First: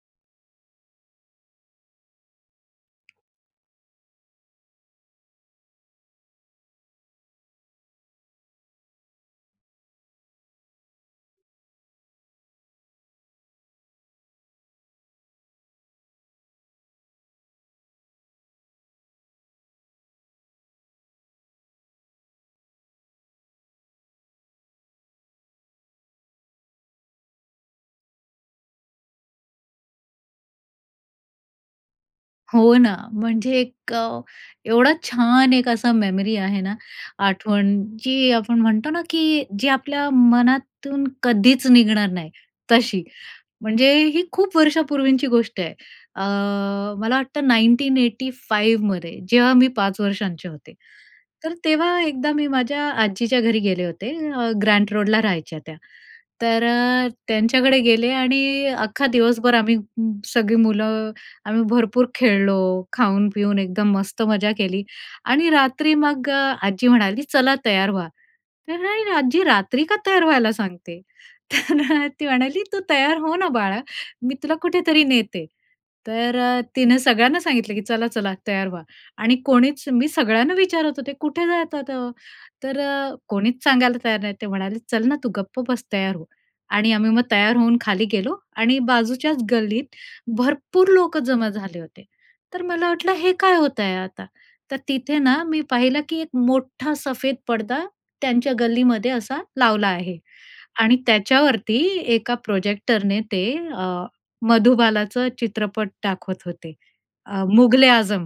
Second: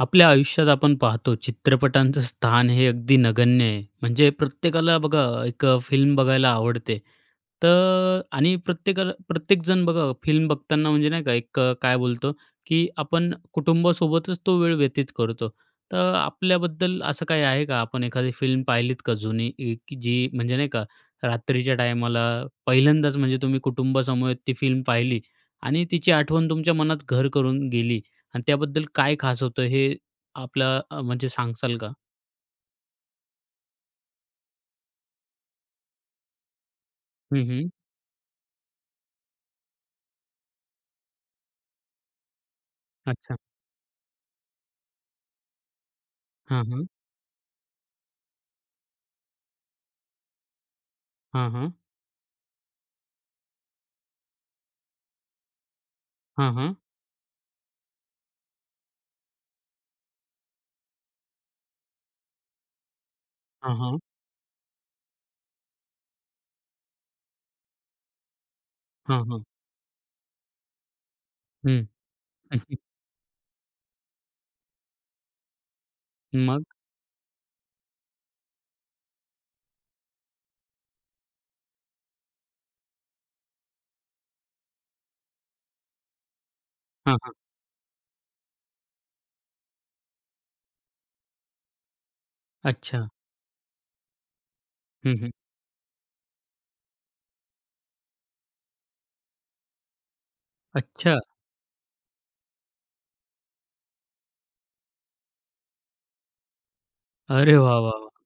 आपल्या आयुष्यात आपण पाहतो, चित्रपटांचं स्थान हे अगदी नगण्य आहे. म्हणजे प्रत्येकाला बघा एक अ, फिल्म बघायला आवडते. तर आणि प्रत्येकाला प्रत्येकजण बघा, फिल्म बघताना म्हणजे नाही का, एक अ, काय बोलतो की आपण कुटुंबासोबतच तो वेळ व्यतीत करतो. तर आपल्याबद्दल असं काही आहे का? आपण एखादी फिल्म पाहिलीत का, जुनी इ की जी म्हणजे नाही का, रात्रीच्या टायमाला पहिल्यांदाच म्हणजे तुम्ही कुटुंबासमवेत ती फिल्म पाहिली आणि तिची आठवण तुमच्या मनात घर करून गेली आणि त्याबद्दल काय खास होतं? हे आपलं अ, म्हणजे सांगाल का? हो ना, म्हणजे 1 अ, एवढा छान 1 असा मेमरी आहे ना, हं, हं. आठवण, जी आपण म्हणतो ना, की जी आपल्या मनातून कधीच निघणार नाही, तशी. अच्छा. म्हणजे ही खूप वर्षापूर्वीची गोष्ट आहे, अ, हां, हां. मला वाटतं 1985 मध्ये जेव्हा मी 5 वर्षांचे होते. हां, तर हां. तेव्हा एकदा मी माझ्या आजीच्या घरी गेले होते, अ, ग्रँट रोडला राहायच्या त्या. हां, तर हां. अ, त्यांच्याकडे गेले आणि अख्खा दिवसभर आम्ही म सगळी मुलं आम्ही भरपूर खेळलो, खाऊन-पिऊन हां, एकदम हां. मस्त मज्जा केली आणि रात्री मग अ, आजी म्हणाली, "चला, तयार व्हा." तर अरे, हां, हां. आज्जी रात्री का तयार व्हायला सांगतेय? तर हं. अ, ती म्हणाली, "तू तयार हो ना बाळा, मी तुला कुठेतरी नेते." तर अ, मग? तिनं सगळ्यांना सांगितलं, की "चला, चला, तयार व्हा." आणि कोणीच मी सगळ्यांना विचारत होते, "कुठे जातात?" अ, तर अ, कोणीच सांगायला तयार नाही. ते म्हणाले, "चल ना, तू गप्प बस, तयार हो." आणि आम्ही हां, मग हां. तयार होऊन खाली गेलो आणि बाजूच्याच गल्लीत भरपूर लोकं जमा झाले होते. तर मला अच्छा. वाटलं, हे काय होत आहे आता? तर हं, तिथे हं. ना, मी पाहिलं की एक मोठा सफेद पडदा त्यांच्या गल्लीमध्ये असा लावला आहे आणि अच्छा! त्याच्यावरती एका प्रोजेक्टरने ते अ, मधुबालाचं चित्रपट दाखवत होते. अ, अरे वाह, वाह, मुघल-ए-आझम.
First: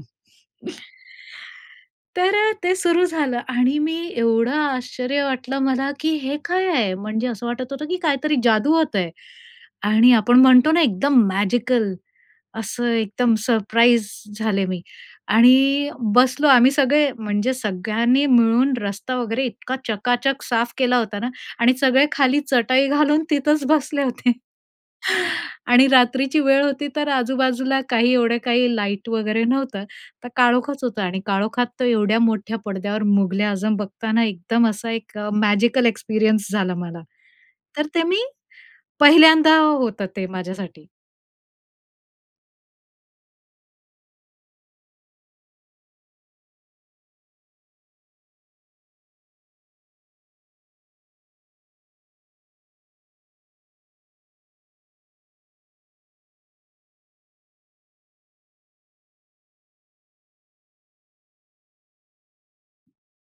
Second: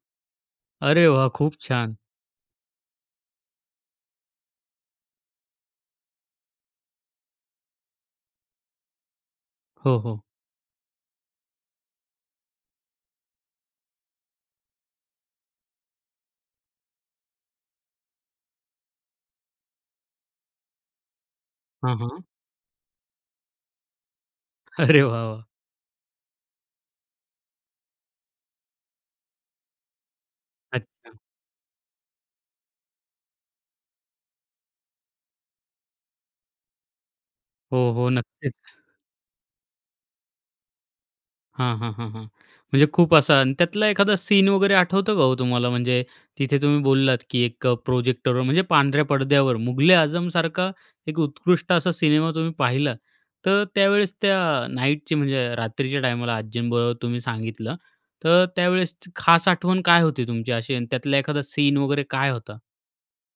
वाह! अरे वाह! खूप छान. तर अ, ते सुरू झालं आणि मी एवढं आश्चर्य वाटलं मला की हे काय आहे! म्हणजे असं वाटत होतं की काहीतरी जादू होत आहे हो, आणि हो. आपण म्हणतो ना, एकदम मॅजिकल, असं एकदम सरप्राईज झाले मी. आणि बसलो आम्ही सगळे, म्हणजे सगळ्यांनी मिळून रस्ता वगैरे इतका चकाचक साफ केला होता ना आणि हां, सगळे हां. खाली चटई घालून तिथंच बसले होते. अरे वाह, वाह! आणि रात्रीची वेळ होती, तर आजू-बाजूला काही एवढं काही लाईट वगैरे नव्हतं, तर काळोखच होतं. अच्छा. आणि काळोखात तर एवढ्या मोठ्या पडद्यावर मुघल-ए-आझम बघताना एकदम असा एक अ, मॅजिकल एक्सपिरियन्स झाला मला. तर हो, ते हो. मी नक्कीच. पहिल्यांदा होतं ते माझ्यासाठी. हां. हां. हां. हां. म्हणजे खूप असा आणि त्यातला एखादा सीन वगैरे आठवतो का हो तुम्हाला? म्हणजे तिथे तुम्ही बोललात की एक प्रोजेक्टरवर म्हणजे पांढऱ्या पडद्यावर मुघल-ए-आझमसारखा एक उत्कृष्ट असा सिनेमा तुम्ही पाहिला. तर त्यावेळेस त्या नाईटची म्हणजे रात्रीच्या टायमाला आजींबरोबर तुम्ही सांगितलं, तर त्यावेळेस खास आठवण काय होती तुमची अशी? आणि त्यातला एखादा सीन वगैरे काय होता?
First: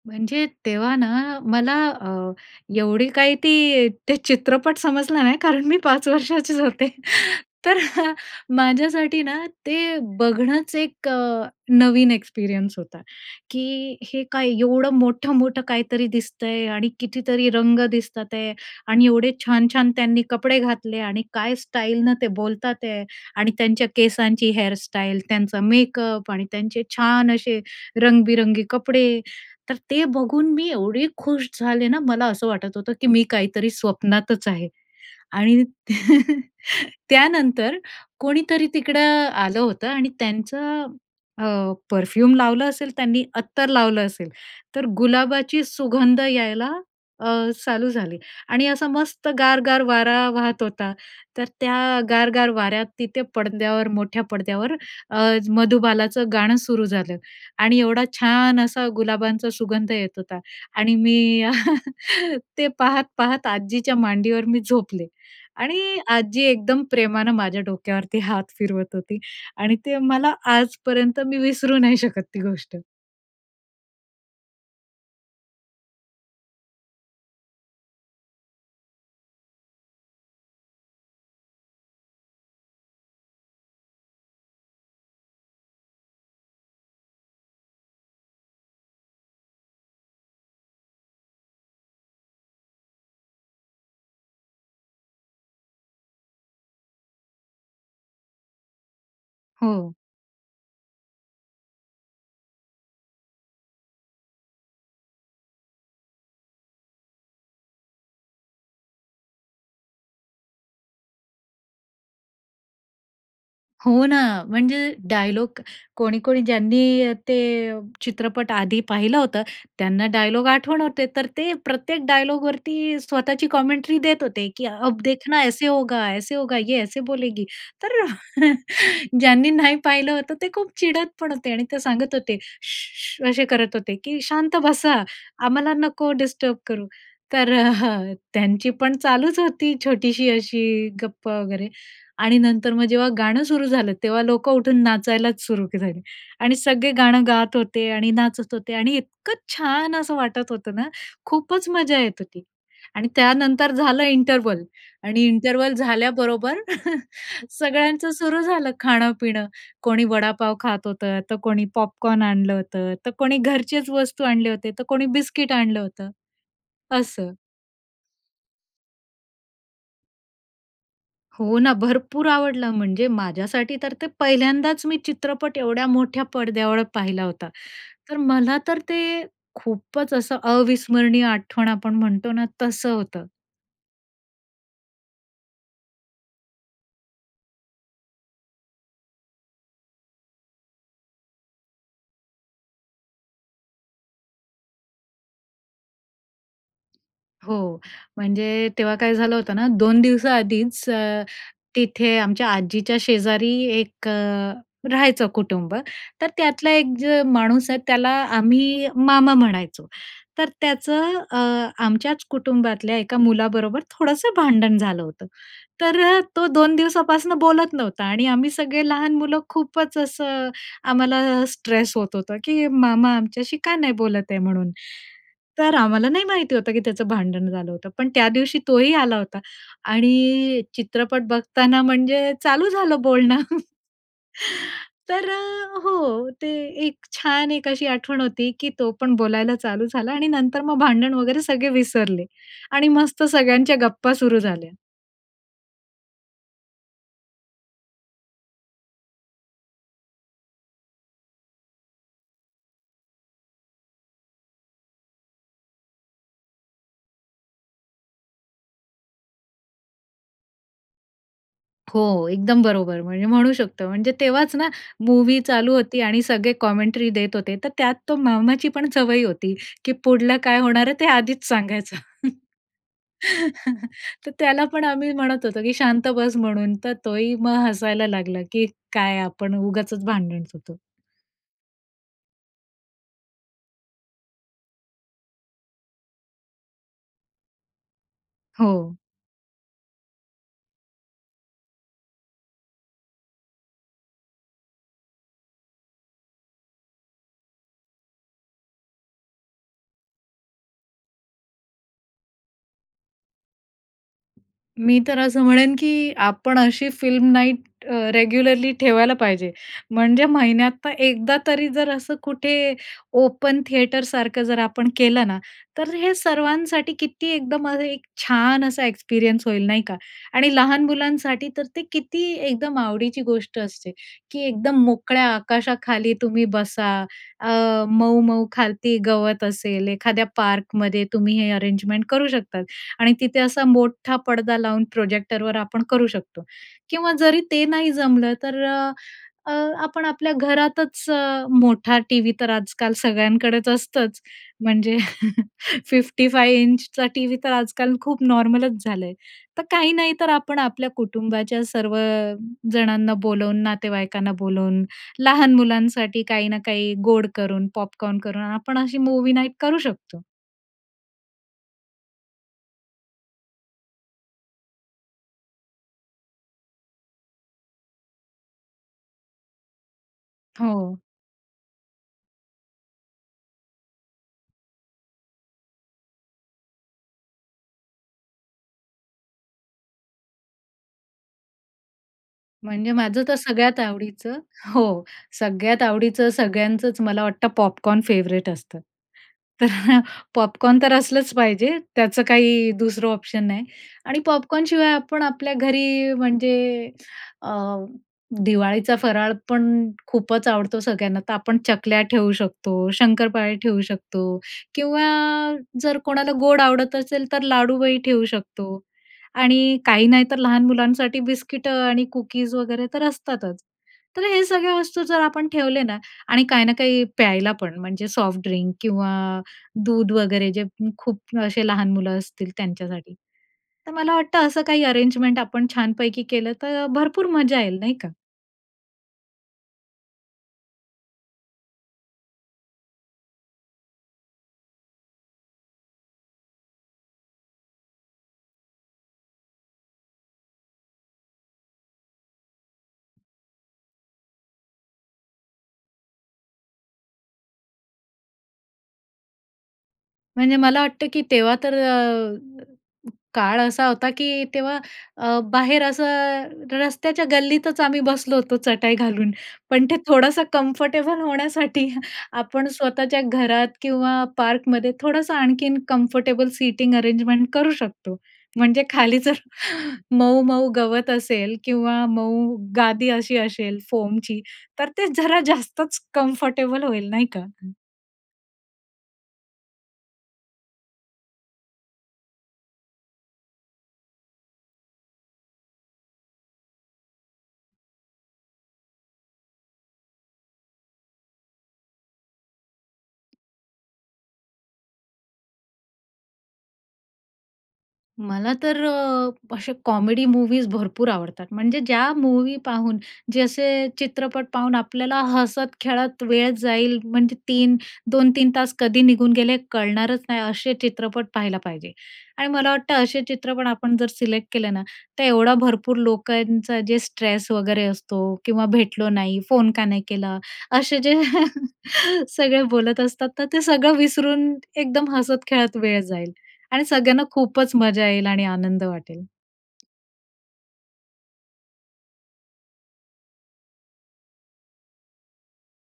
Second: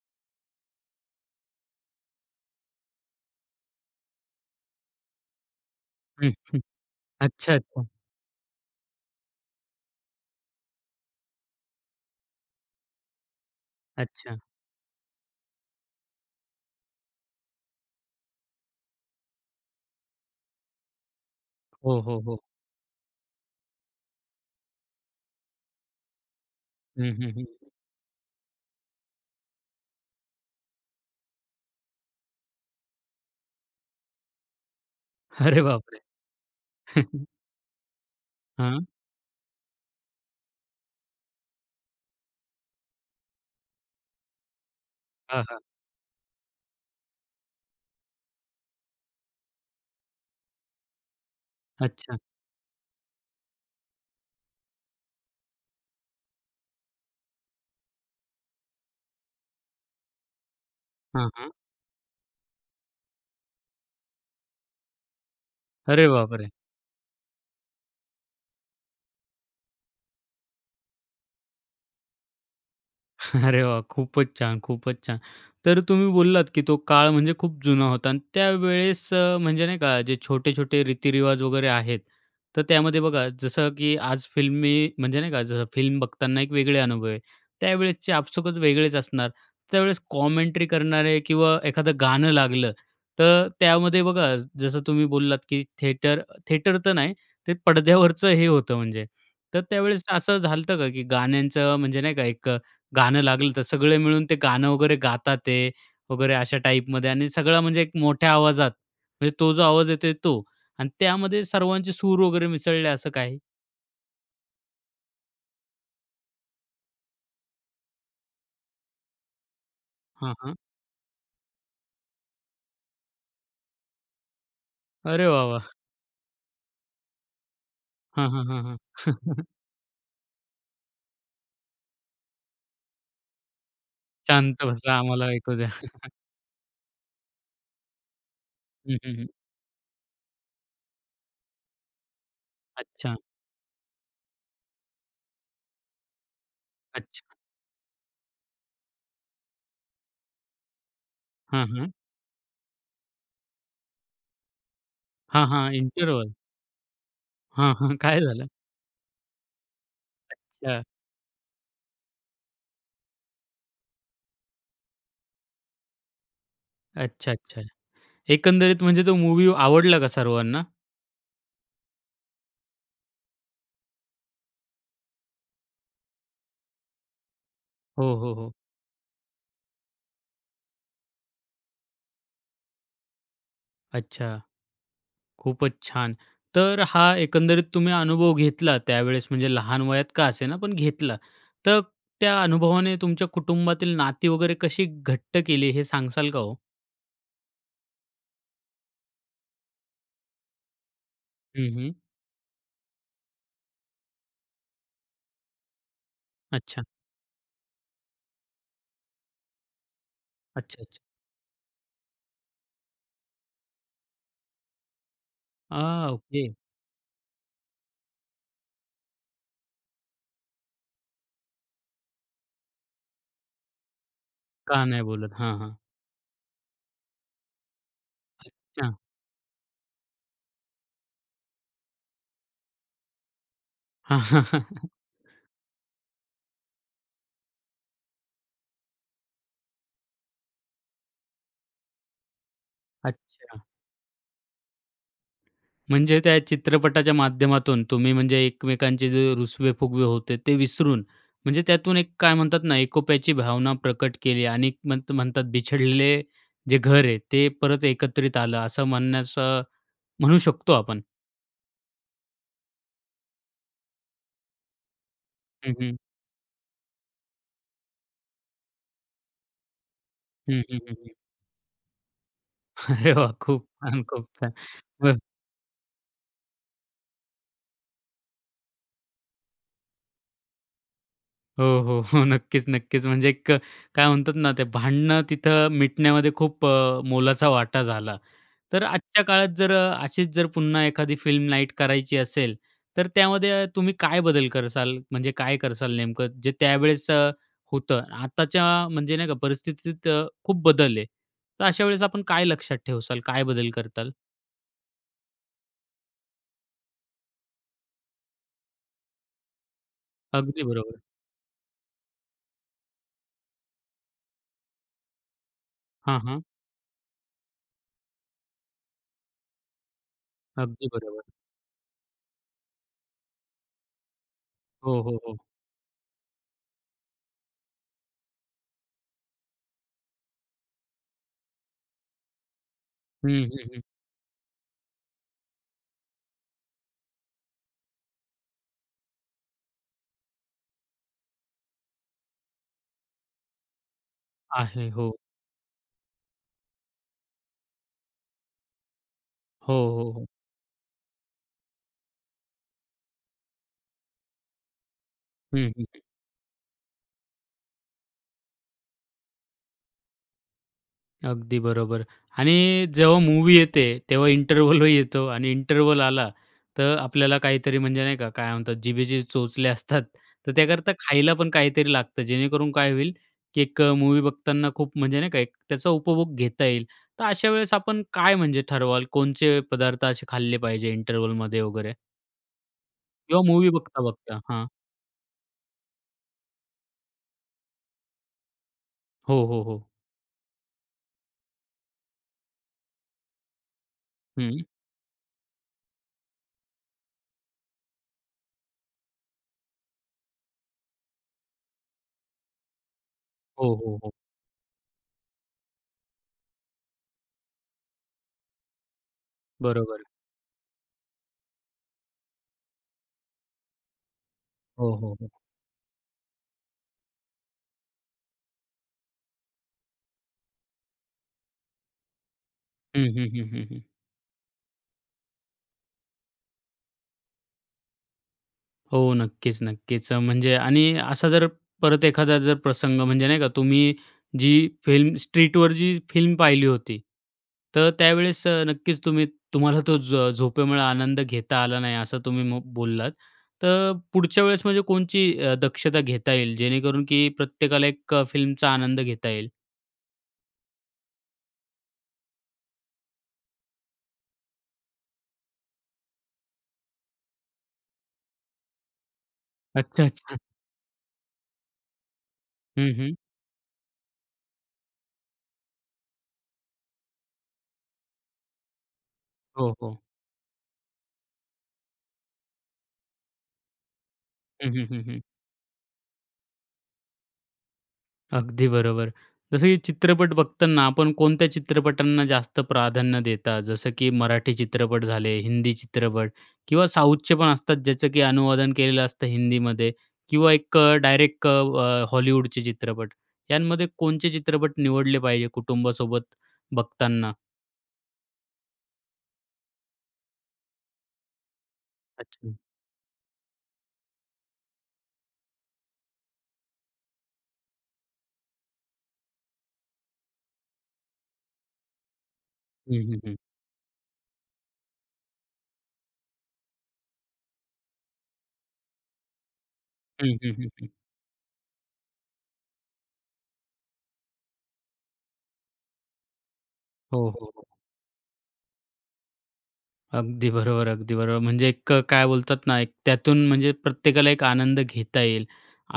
म्हणजे तेव्हा ना मला अ, एवढी काही ती ते चित्रपट समजला नाही कारण मी पाच हं. हं. वर्षाचीच होते, अच्छा. तर अच्छा. माझ्यासाठी ना ते बघणंच एक नवीन एक्सपिरियन्स होता. की हे अच्छा. काय एवढं मोठं-मोठं काहीतरी दिसतंय आणि कितीतरी रंग दिसतात आहे आणि एवढे छान-छान त्यांनी कपडे घातले आणि काय हो. स्टाईलनं हो. ते हो. बोलतात आहे आणि त्यांच्या केसांची हेअर स्टाईल त्यांचा मेकअप आणि त्यांचे हं. हं. छान हं. असे रंगबिरंगी कपडे, तर ते बघून मी एवढी खुश झाले ना, मला असं वाटत होतं की मी काहीतरी स्वप्नातच आहे. आणि अरे बापरे! त्यानंतर कोणीतरी हां. तिकडं आलं होतं आणि त्यांचं अ, परफ्यूम लावलं असेल, त्यांनी अत्तर लावलं असेल, तर हां. हां. गुलाबाची सुगंध यायला अ, चालू झाली आणि असा मस्त गार-गार वारा वाहत होता, तर त्या अच्छा. गार-गार वाऱ्यात तिथे पडद्यावर मोठ्या पडद्यावर अ, मधुबालाचं गाणं सुरू झालं आणि एवढा छान असा गुलाबांचा सुगंध येत होता आणि मी हां. हां. ते पाहत-पाहत आजीच्या मांडीवर मी झोपले आणि अरे आजी बापरे! एकदम प्रेमानं माझ्या डोक्यावरती हात फिरवत होती आणि ते मला आजपर्यंत मी विसरू नाही शकत ती गोष्ट. अरे वा! खूपच छान खूपच छान. तर तुम्ही बोललात, की तो काळ म्हणजे खूप जुना होता आणि त्यावेळेस म्हणजे नाही का, जे छोटे-छोटे रीती-रिवाज वगैरे आहेत. तर त्यामध्ये बघा, जसं की आज फिल्मी, म्हणजे नाही का, जसं फिल्म बघताना एक वेगळे अनुभव आहे. त्यावेळेसचे आपसूकच वेगळेच असणार. त्यावेळेस कॉमेंट्री करणारे किंवा एखादं गाणं लागलं. तर त्यामध्ये बघा जसं तुम्ही बोललात, की थिएटर, थिएटर तर नाही ते पडद्यावरचं हे होतं म्हणजे. तर हो. त्यावेळेस असं झालं होतं का? की गाण्यांचं म्हणजे नाही का एक, गाणं लागलं तर सगळं मिळून ते गाणं वगैरे गातात आहेत वगैरे, अशा टाईपमध्ये आणि सगळं म्हणजे एक मोठ्या आवाजात. म्हणजे तो जो आवाज येतोय, तो. आणि त्यामध्ये सर्वांचे सूर वगैरे मिसळले असं काही? हो ना, म्हणजे डायलॉग कोणी-कोणी ज्यांनी अ, ते चित्रपट आधी पाहिलं होतं, त्यांना हं, डायलॉग हं. आठवण होते, तर ते प्रत्येक डायलॉगवरती स्वतःची कॉमेंट्री देत होते. की "अब अरे देखना वाह! ऐसे वाह! होगा, ऐसे होगा, ये ऐसे बोलेगी." तर, हं, हं, हं, हं. ज्यांनी नाही पाहिलं होतं, ते खूप चिडत पण होते आणि ते सांगत होते. "शू, शू." असे करत होते, की "शांत शांत बसा, बसा. आम्हाला ऐकू द्या. आम्हाला नको डिस्टर्ब करु." तर अ, त्यांची हं, पण हं, हं. चालूच होती छोटीशी अशी गप्पा वगैरे. आणि नंतर मग जेव्हा अच्छा. गाणं सुरू झालं, तेव्हा लोकं उठून नाचायलाच सुरू झाली. आणि सगळे गाणं अच्छा. गात होते आणि नाचत होते आणि इतकं छान असं वाटत होतं ना, हं, खूपच हं. मजा येत होती. आणि त्यानंतर झालं इंटरवल आणि हां, हां. Interval interval? झाल्याबरोबर हां, हां. सगळ्यांचं काय सुरू झालं? झालं, खाणं-पिणं कोणी वडापाव अच्छा. खात होतं, तर कोणी पॉपकॉर्न आणलं होते, तर कोणी घरचेच वस्तू आणल्या होत्या, तर कोणी बिस्किट आणलं होतं. असं. अच्छा-अच्छा. एकंदरीत म्हणजे तो मूवी आवडला का सर्वांना? हो ना. भरपूर आवडलं, म्हणजे माझ्यासाठी तर ते पहिल्यांदाच मी चित्रपट एवढ्या मोठ्या पडद्यावर पाहिला होता. हो, तर हो, हो. मला तर ते खूपच असं अविस्मरणीय आठवण आपण म्हणतो ना तसं होतं. अच्छा, खूपच छान. तर हा एकंदरीत तुम्ही अनुभव घेतला त्यावेळेस म्हणजे लहान वयात का असेना पण घेतला तर, त्या अनुभवाने तुमच्या कुटुंबातील नाती वगैरे कशी घट्ट केली हे सांगसाल का हो? हो. म्हणजे तेव्हा काय झालं होतं ना, 2 दिवसा आधीच अ, हं. हं. तिथे आमच्या आजीच्या शेजारी 1 अ, राहायचं कुटुंब तर त्यातला अच्छा. 1 माणूस आहे. त्याला आम्ही मामा म्हणायचो. तर अच्छा. अच्छा. त्याचं अ, आमच्याच कुटुंबातल्या एका मुलाबरोबर थोडंसं भांडण झालं होतं. आ, तर तो ओके. 2 दिवसापासनं बोलत नव्हता. आणि आम्ही सगळे लहान मुलं खूपच असं आम्हाला स्ट्रेस होत होतं की मामा आमच्याशी का नाही बोलत आहे म्हणून, का नाही बोलत? हां. हां. तर आम्हाला नाही माहिती होतं की त्याचं भांडण झालं होतं पण त्यादिवशी अच्छा. तोही आला होता आणि चित्रपट बघताना म्हणजे चालू झालं बोलणं. तर अ, हो. ते 1 छान 1 अशी आठवण होती, की तो पण बोलायला चालू झाला आणि नंतर मग भांडण वगैरे सगळे विसरले आणि मस्त अच्छा. सगळ्यांच्या गप्पा सुरु झाल्या. म्हणजे त्या चित्रपटाच्या माध्यमातून तुम्ही म्हणजे एकमेकांचे जे रुसवे फुगवे होते. ते विसरून म्हणजे त्यातून 1 काय म्हणतात ना, एकोप्याची भावना प्रकट केली आणि म्हण म्हणतात बिछडलेले जे घर आहे ते परत एकत्रित आलं असं म्हणण्याचं म्हणू शकतो आपण. हो. एकदम बरोबर म्हणजे म्हणू शकतो. म्हणजे तेव्हाचं ना मूवी हं. चालू हं. होती आणि सगळे कॉमेंटरी देत होते. तर त्यात तो मामाची पण सवय होती की पुढलं काय हं. हं. होणार हं. आहे ते हं. आधीच सांगायचं. अरे वाह! खूप छान. खूप तर छान. त्याला पण आम्ही म्हणत होतो, की शांत बस म्हणून तर तोही मग हसायला लागला की काय आपण उगाचचं भांडण होतो. हो. हो. नक्कीचं नक्कीचं म्हणजे एक काय म्हणतात ना ते भांडणं तिथं मिटण्यामध्ये खूप अ, मोलाचा वाटा झाला. तर हो. आजच्या काळात जर अशीच जर पुन्हा एखादी फिल्म नाईट करायची असेल तर त्यामध्ये तुम्ही काय बदल करसाल? म्हणजे काय करसाल नेमकं? जे त्यावेळेस अ, होतं आताच्या म्हणजे नाही का परिस्थितीत खूप बदल आहे. तर अशा वेळेस आपण काय लक्षात ठेवसाल? काय बदल करताल? मी तर असं म्हणेन की आपण अशी फिल्म नाईट अ, रेग्युलरली ठेवायला पाहिजे. म्हणजे अगदी महिन्यातनं बरोबर. एकदा तरी जर असं कुठे ओपन थिएटरसारखं जर आपण केलं ना, तर हे हां. हां. सर्वांसाठी किती एकदम अ, एक छान असा एक्सपिरियन्स होईल नाही का? आणि लहान अगदी बरोबर. मुलांसाठी तर ते किती एकदम आवडीची गोष्ट असते, की एकदम हो. हो. मोकळ्या हो. आकाशाखाली तुम्ही बसा. अ, मऊ-मऊ खालती गवत असेल. एखाद्या पार्कमध्ये तुम्ही हे अरेंजमेंट करू शकतात आणि तिथे हं. असा हं. हं. मोठा पडदा लावून प्रोजेक्टरवर आपण करू शकतो किंवा जरी ते नाही जमलं तर अ, अ, आपण आपल्या घरातचं अ, मोठा टीव्ही तर आजकाल सगळ्यांकडेच असतंच. आहे. म्हणजे हो. 55 इंचचा टीव्ही तर आजकाल खूप नॉर्मलच झालंय तर हो. काही हो. नाही हो. तर आपण आपल्या कुटुंबाच्या सर्वजणांना बोलवून नातेवाईकांना बोलवून लहान हं. हं. मुलांसाठी काही ना काही गोड करून पॉपकॉर्न करून आपण अशी मूवी नाईट करू शकतो. अगदी बरोबर आणि जेव्हा मूवी येते, तेव्हा इंटरवलही येतो आणि इंटरवल आला तर आपल्याला काहीतरी म्हणजे नाही का, काय म्हणतात जिभेचे चोचले असतात. तर त्याकरता हो. खायला पण काहीतरी लागतं. जेणेकरून काय होईल की एक मूवी बघताना खूप म्हणजे नाही का, एक त्याचा उपभोग घेता येईल, तर अशावेळेस आपण काय म्हणजे ठरवाल, कोणचे पदार्थ असे खाल्ले पाहिजे इंटरव्हलमध्ये वगैरे? म्हणजे माझं तर किंवा मूवी सगळ्यात आवडीचं. बघता-बघता? हां. हो, सगळ्यात आवडीचं सगळ्यांचंच मला वाटतं, पॉपकॉर्न फेवरेट असतं, हो, हो, तर हो. पॉपकॉर्न तर असलंच पाहिजे, त्याचं काही दुसरं ऑप्शन नाही आणि हं. पॉपकॉर्नशिवाय आपण आपल्या घरी, म्हणजे अ, दिवाळीचा फराळ पण खूपच आवडतो सगळ्यांना, तर आपण चकल्या ठेवू शकतो, शंकरपाळे हो, ठेवू हो, हो. शकतो किंवा जर कोणाला गोड आवडत असेल तर लाडूही ठेवू शकतो. आणि बरोबर. काही नाही तर लहान मुलांसाठी बिस्किटं आणि कुकीज वगैरे तर असतातच. तर हे सगळ्या हो, वस्तू हो, जर हो. आपण ठेवले ना, आणि काही ना काही प्यायला पण, म्हणजे सॉफ्ट ड्रिंक किंवा दूध वगैरे, जे खूप असे लहान मुलं असतील हं, त्यांच्यासाठी. हं, हं, हं, हं. तर मला वाटतं असं काही अरेंजमेंट आपण छानपैकी केलं तर, भरपूर मजा येईल, नाही का. हो, नक्कीच-नक्कीच. अ, म्हणजे आणि असा जर परत एखादा जर प्रसंग म्हणजे नाही का, तुम्ही जी फिल्म, स्ट्रीटवर जी फिल्म पाहिली होती, तर त्यावेळेस अ, नक्कीच तुम्ही तुम्हाला तो झ झोपेमुळं आनंद घेता आला नाही, असं तुम्ही म बोललात, तर पुढच्या वेळेस म्हणजे कोणची अ, दक्षता घेता येईल? जेणेकरून की प्रत्येकाला एक अ, फिल्मचा आनंद घेता येईल? म्हणजे मला वाटतं की तेव्हा तर अ, काळ असा होता, की तेव्हा अ, बाहेर असं, रस्त्याच्या गल्लीतच आम्ही बसलो होतो, चटाई घालून. पण ते अच्छा, अच्छा. थोडंसं कम्फर्टेबल होण्यासाठी आपण हं, हं. स्वतःच्या घरात किंवा पार्कमध्ये थोडंसं आणखीन कम्फर्टेबल सीटिंग अरेंजमेंट करू शकतो. म्हणजे खाली जर हो, हो. मऊ-मऊ गवत असेल किंवा मऊ गादी अशी असेल फोमची, हं, हं, तर हं, ते हं. जरा जास्तच कम्फर्टेबल होईल, नाही का? अगदी बरोबर. जसं की चित्रपट बघताना, आपण कोणत्या चित्रपटांना जास्त प्राधान्य देता? जसं की मराठी चित्रपट झाले, हिंदी चित्रपट किंवा साऊथचे पण असतात, ज्याचं की अनुवादन केलेलं असतं हिंदीमध्ये किंवा एक डायरेक्ट अ, हॉलिवूडचे चित्रपट, यांमध्ये कोणचे चित्रपट निवडले पाहिजे, कुटुंबासोबत बघताना? मला तर अ, असे कॉमेडी मूवीज भरपूर आवडतात. म्हणजे ज्या अच्छा. मूवी पाहून जे असे चित्रपट पाहून आपल्याला हसत-खेळत वेळ जाईल, म्हणजे 3-2-3 तास कधी निघून गेले कळणारच नाही, असे चित्रपट पाहायला पाहिजे. आणि मला वाटतं हं हं असे हं. चित्रपण आपण जर सिलेक्ट केले ना, तर एवढा भरपूर लोकांचा जे स्ट्रेस वगैरे असतो किंवा भेटलो नाही. "फोन का नाही हं केला?" हं हं हं. असे जे सगळे बोलत असतात. तर ते सगळं विसरून एकदम हसत-खेळत वेळ जाईल आणि हो सगळ्यांना हो हो. खूपच मजा येईल आणि आनंद वाटेल. अगदी बरोबर, अगदी बरोबर. म्हणजे एक काय बोलतात ना, एक त्यातून म्हणजे प्रत्येकाला एक आनंद घेता येईल.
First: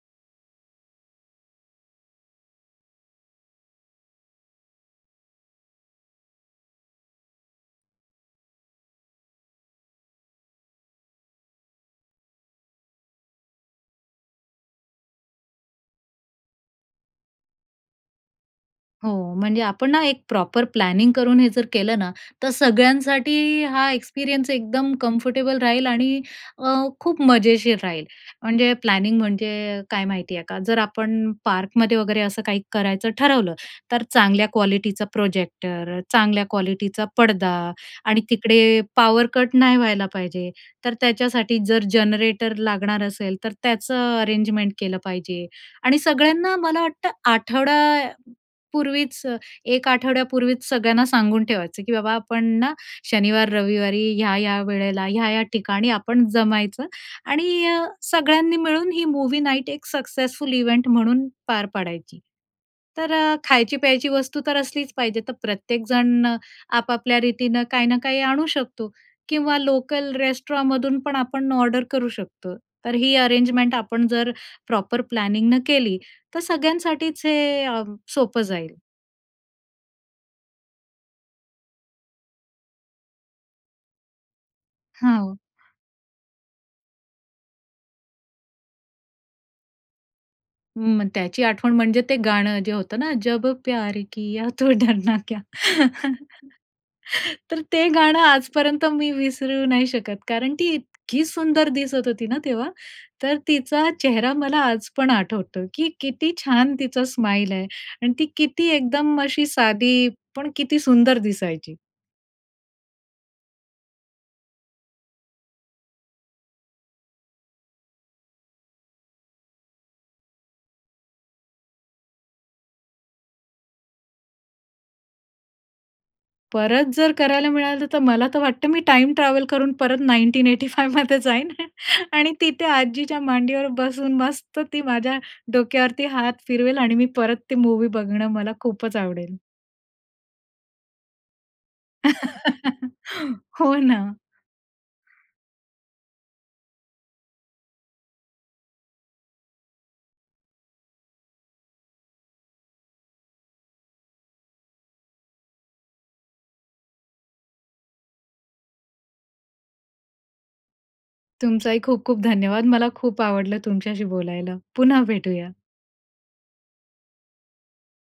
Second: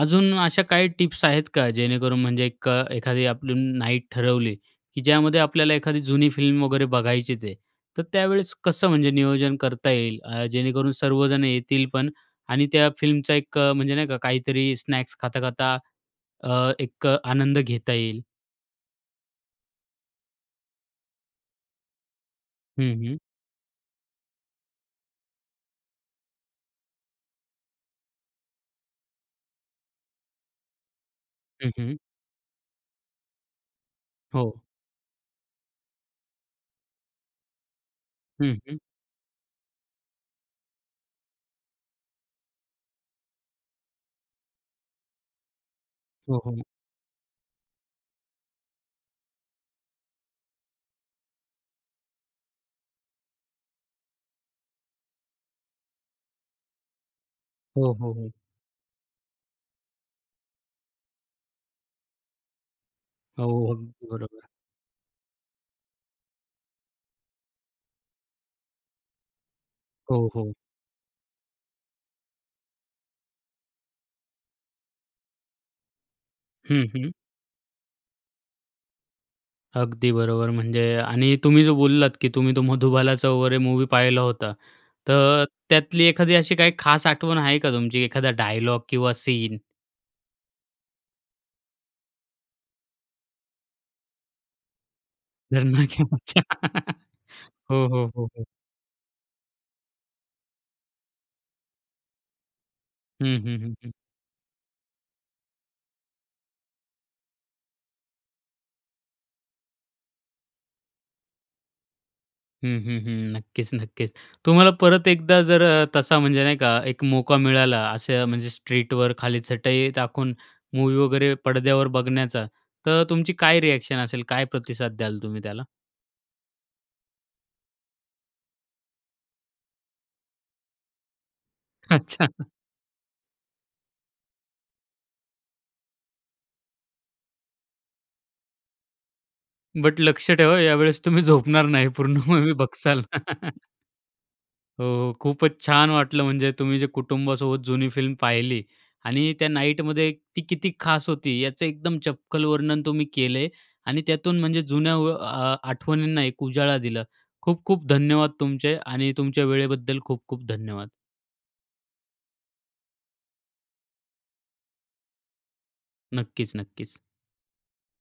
अजून अशा काही टिप्स आहेत का, जेणेकरून म्हणजे एक अ, एखादी आपली नाईट ठरवली की ज्यामध्ये आपल्याला एखादी जुनी फिल्म वगैरे बघायचीच आहे. तर त्यावेळेस कसं म्हणजे नियोजन करता येईल? अ, जेणेकरून सर्वजण येतील पण आणि त्या फिल्मचा एक म्हणजे नाही का, काहीतरी स्नॅक्स खाता-खाता अ, एक आनंद घेता येईल. हो. म्हणजे आपण ना एक प्रॉपर प्लॅनिंग करून हे जर केलं ना तर हं हं. सगळ्यांसाठी हा एक्सपिरियन्स एकदम कंफर्टेबल राहील आणि अ, खूप मजेशीर राहील. म्हणजे प्लॅनिंग म्हणजे काय माहिती आहे का, जर आपण हं पार्कमध्ये हं. वगैरे असं काही करायचं ठरवलं. तर चांगल्या हो. क्वालिटीचा प्रोजेक्टर, चांगल्या क्वालिटीचा पडदा आणि हं हं. तिकडे पावर कट नाही व्हायला पाहिजे, तर त्याच्यासाठी जर जनरेटर लागणार असेल तर त्याचं अरेंजमेंट केलं पाहिजे. आणि हो सगळ्यांना हो. मला वाटतं आठवड्यापूर्वीच अ, एक आठवड्यापूर्वीच सगळ्यांना सांगून ठेवायचं की बाबा आपण ना, शनिवार रविवारी ह्या-ह्या वेळेला, ह्या-ह्या ठिकाणी आपण जमायचं. आणि अ, हो हो हो. सगळ्यांनी मिळून ही मूवी नाईट एक सक्सेसफुल इव्हेंट म्हणून पार पाडायची. तर अ, हो हो खायची, प्यायची वस्तू बरोबर. तर असलीच पाहिजे, तर प्रत्येकजण आपापल्या रीतीनं काही ना काही आणू शकतो. किंवा लोकल हो हो. रेस्टॉरमधून पण आपण ऑर्डर करू शकतो. तर ही अरेंजमेंट आपण जर प्रॉपर प्लॅनिंगन केली तर हं हं. सगळ्यांसाठीच हे अ, सोपं जाईल. अगदी बरोबर. म्हणजे आणि तुम्ही जो बोललात, की तुम्ही तो मधुबालाचं वगैरे मूव्ही पाहिला होता, हो. तर त्यातली एखादी अशी काही खास आठवण आहे का तुमची? एखादा डायलॉग किंवा सीन? मग त्याची आठवण, म्हणजे ते गाणं जे होतं ना, जब प्यार किया तो डरना क्या? डरना क्या, अच्छा. तर हो, ते हो, गाणं हो, हो. आजपर्यंत मी विसरू नाही शकत, कारण ती उत्सुक इतकी सुंदर दिसत होती ना तेव्हा. हं, तर हं, हं, तिचा हं. चेहरा मला आज पण आठवतो, की किती छान तिचा स्माईल आहे. आणि ती किती एकदम अशी साधी, पण किती सुंदर दिसायची. हं, हं, हं. नक्कीच, नक्कीच. तुम्हाला परत एकदा जर अ, तसा, म्हणजे नाही का, एक मौका मिळाला, असं म्हणजे स्ट्रीटवर खाली चटई टाकून मूव्ही वगैरे पडद्यावर बघण्याचा, तर तुमची काय रिएक्शन असेल? काय प्रतिसाद द्याल तुम्ही त्याला? परत जर करायला मिळालं, तर मला तर वाटतं, मी टाईम ट्रॅव्हल करून परत 1985मध्ये जाईन अच्छा. आणि तिथे आजीच्या मांडीवर बसून, मस्त ती माझ्या डोक्यावरती हात फिरवेल आणि मी परत ती मूव्ही बघणं, मला खूपच आवडेल. बट लक्ष ठेवा, यावेळेस तुम्ही झोपणार नाही, पूर्ण मूव्ही बघाल. हो ना. हो, खूपच छान वाटलं. म्हणजे तुम्ही जे कुटुंबासोबत जुनी फिल्म पाहिली आणि त्या नाईटमध्ये ती किती खास होती, याचं एकदम चपखल वर्णन तुम्ही केलय आणि त्यातून म्हणजे जुन्या व अ, आठवणींना एक उजाळा दिला. खूप-खूप धन्यवाद तुमचे आणि तुमच्या वेळेबद्दल खूप-खूप धन्यवाद. तुमचही खूप-खूप धन्यवाद. मला खूप आवडलं तुमच्याशी बोलायला. पुन्हा भेटूया. नक्कीच, नक्कीच.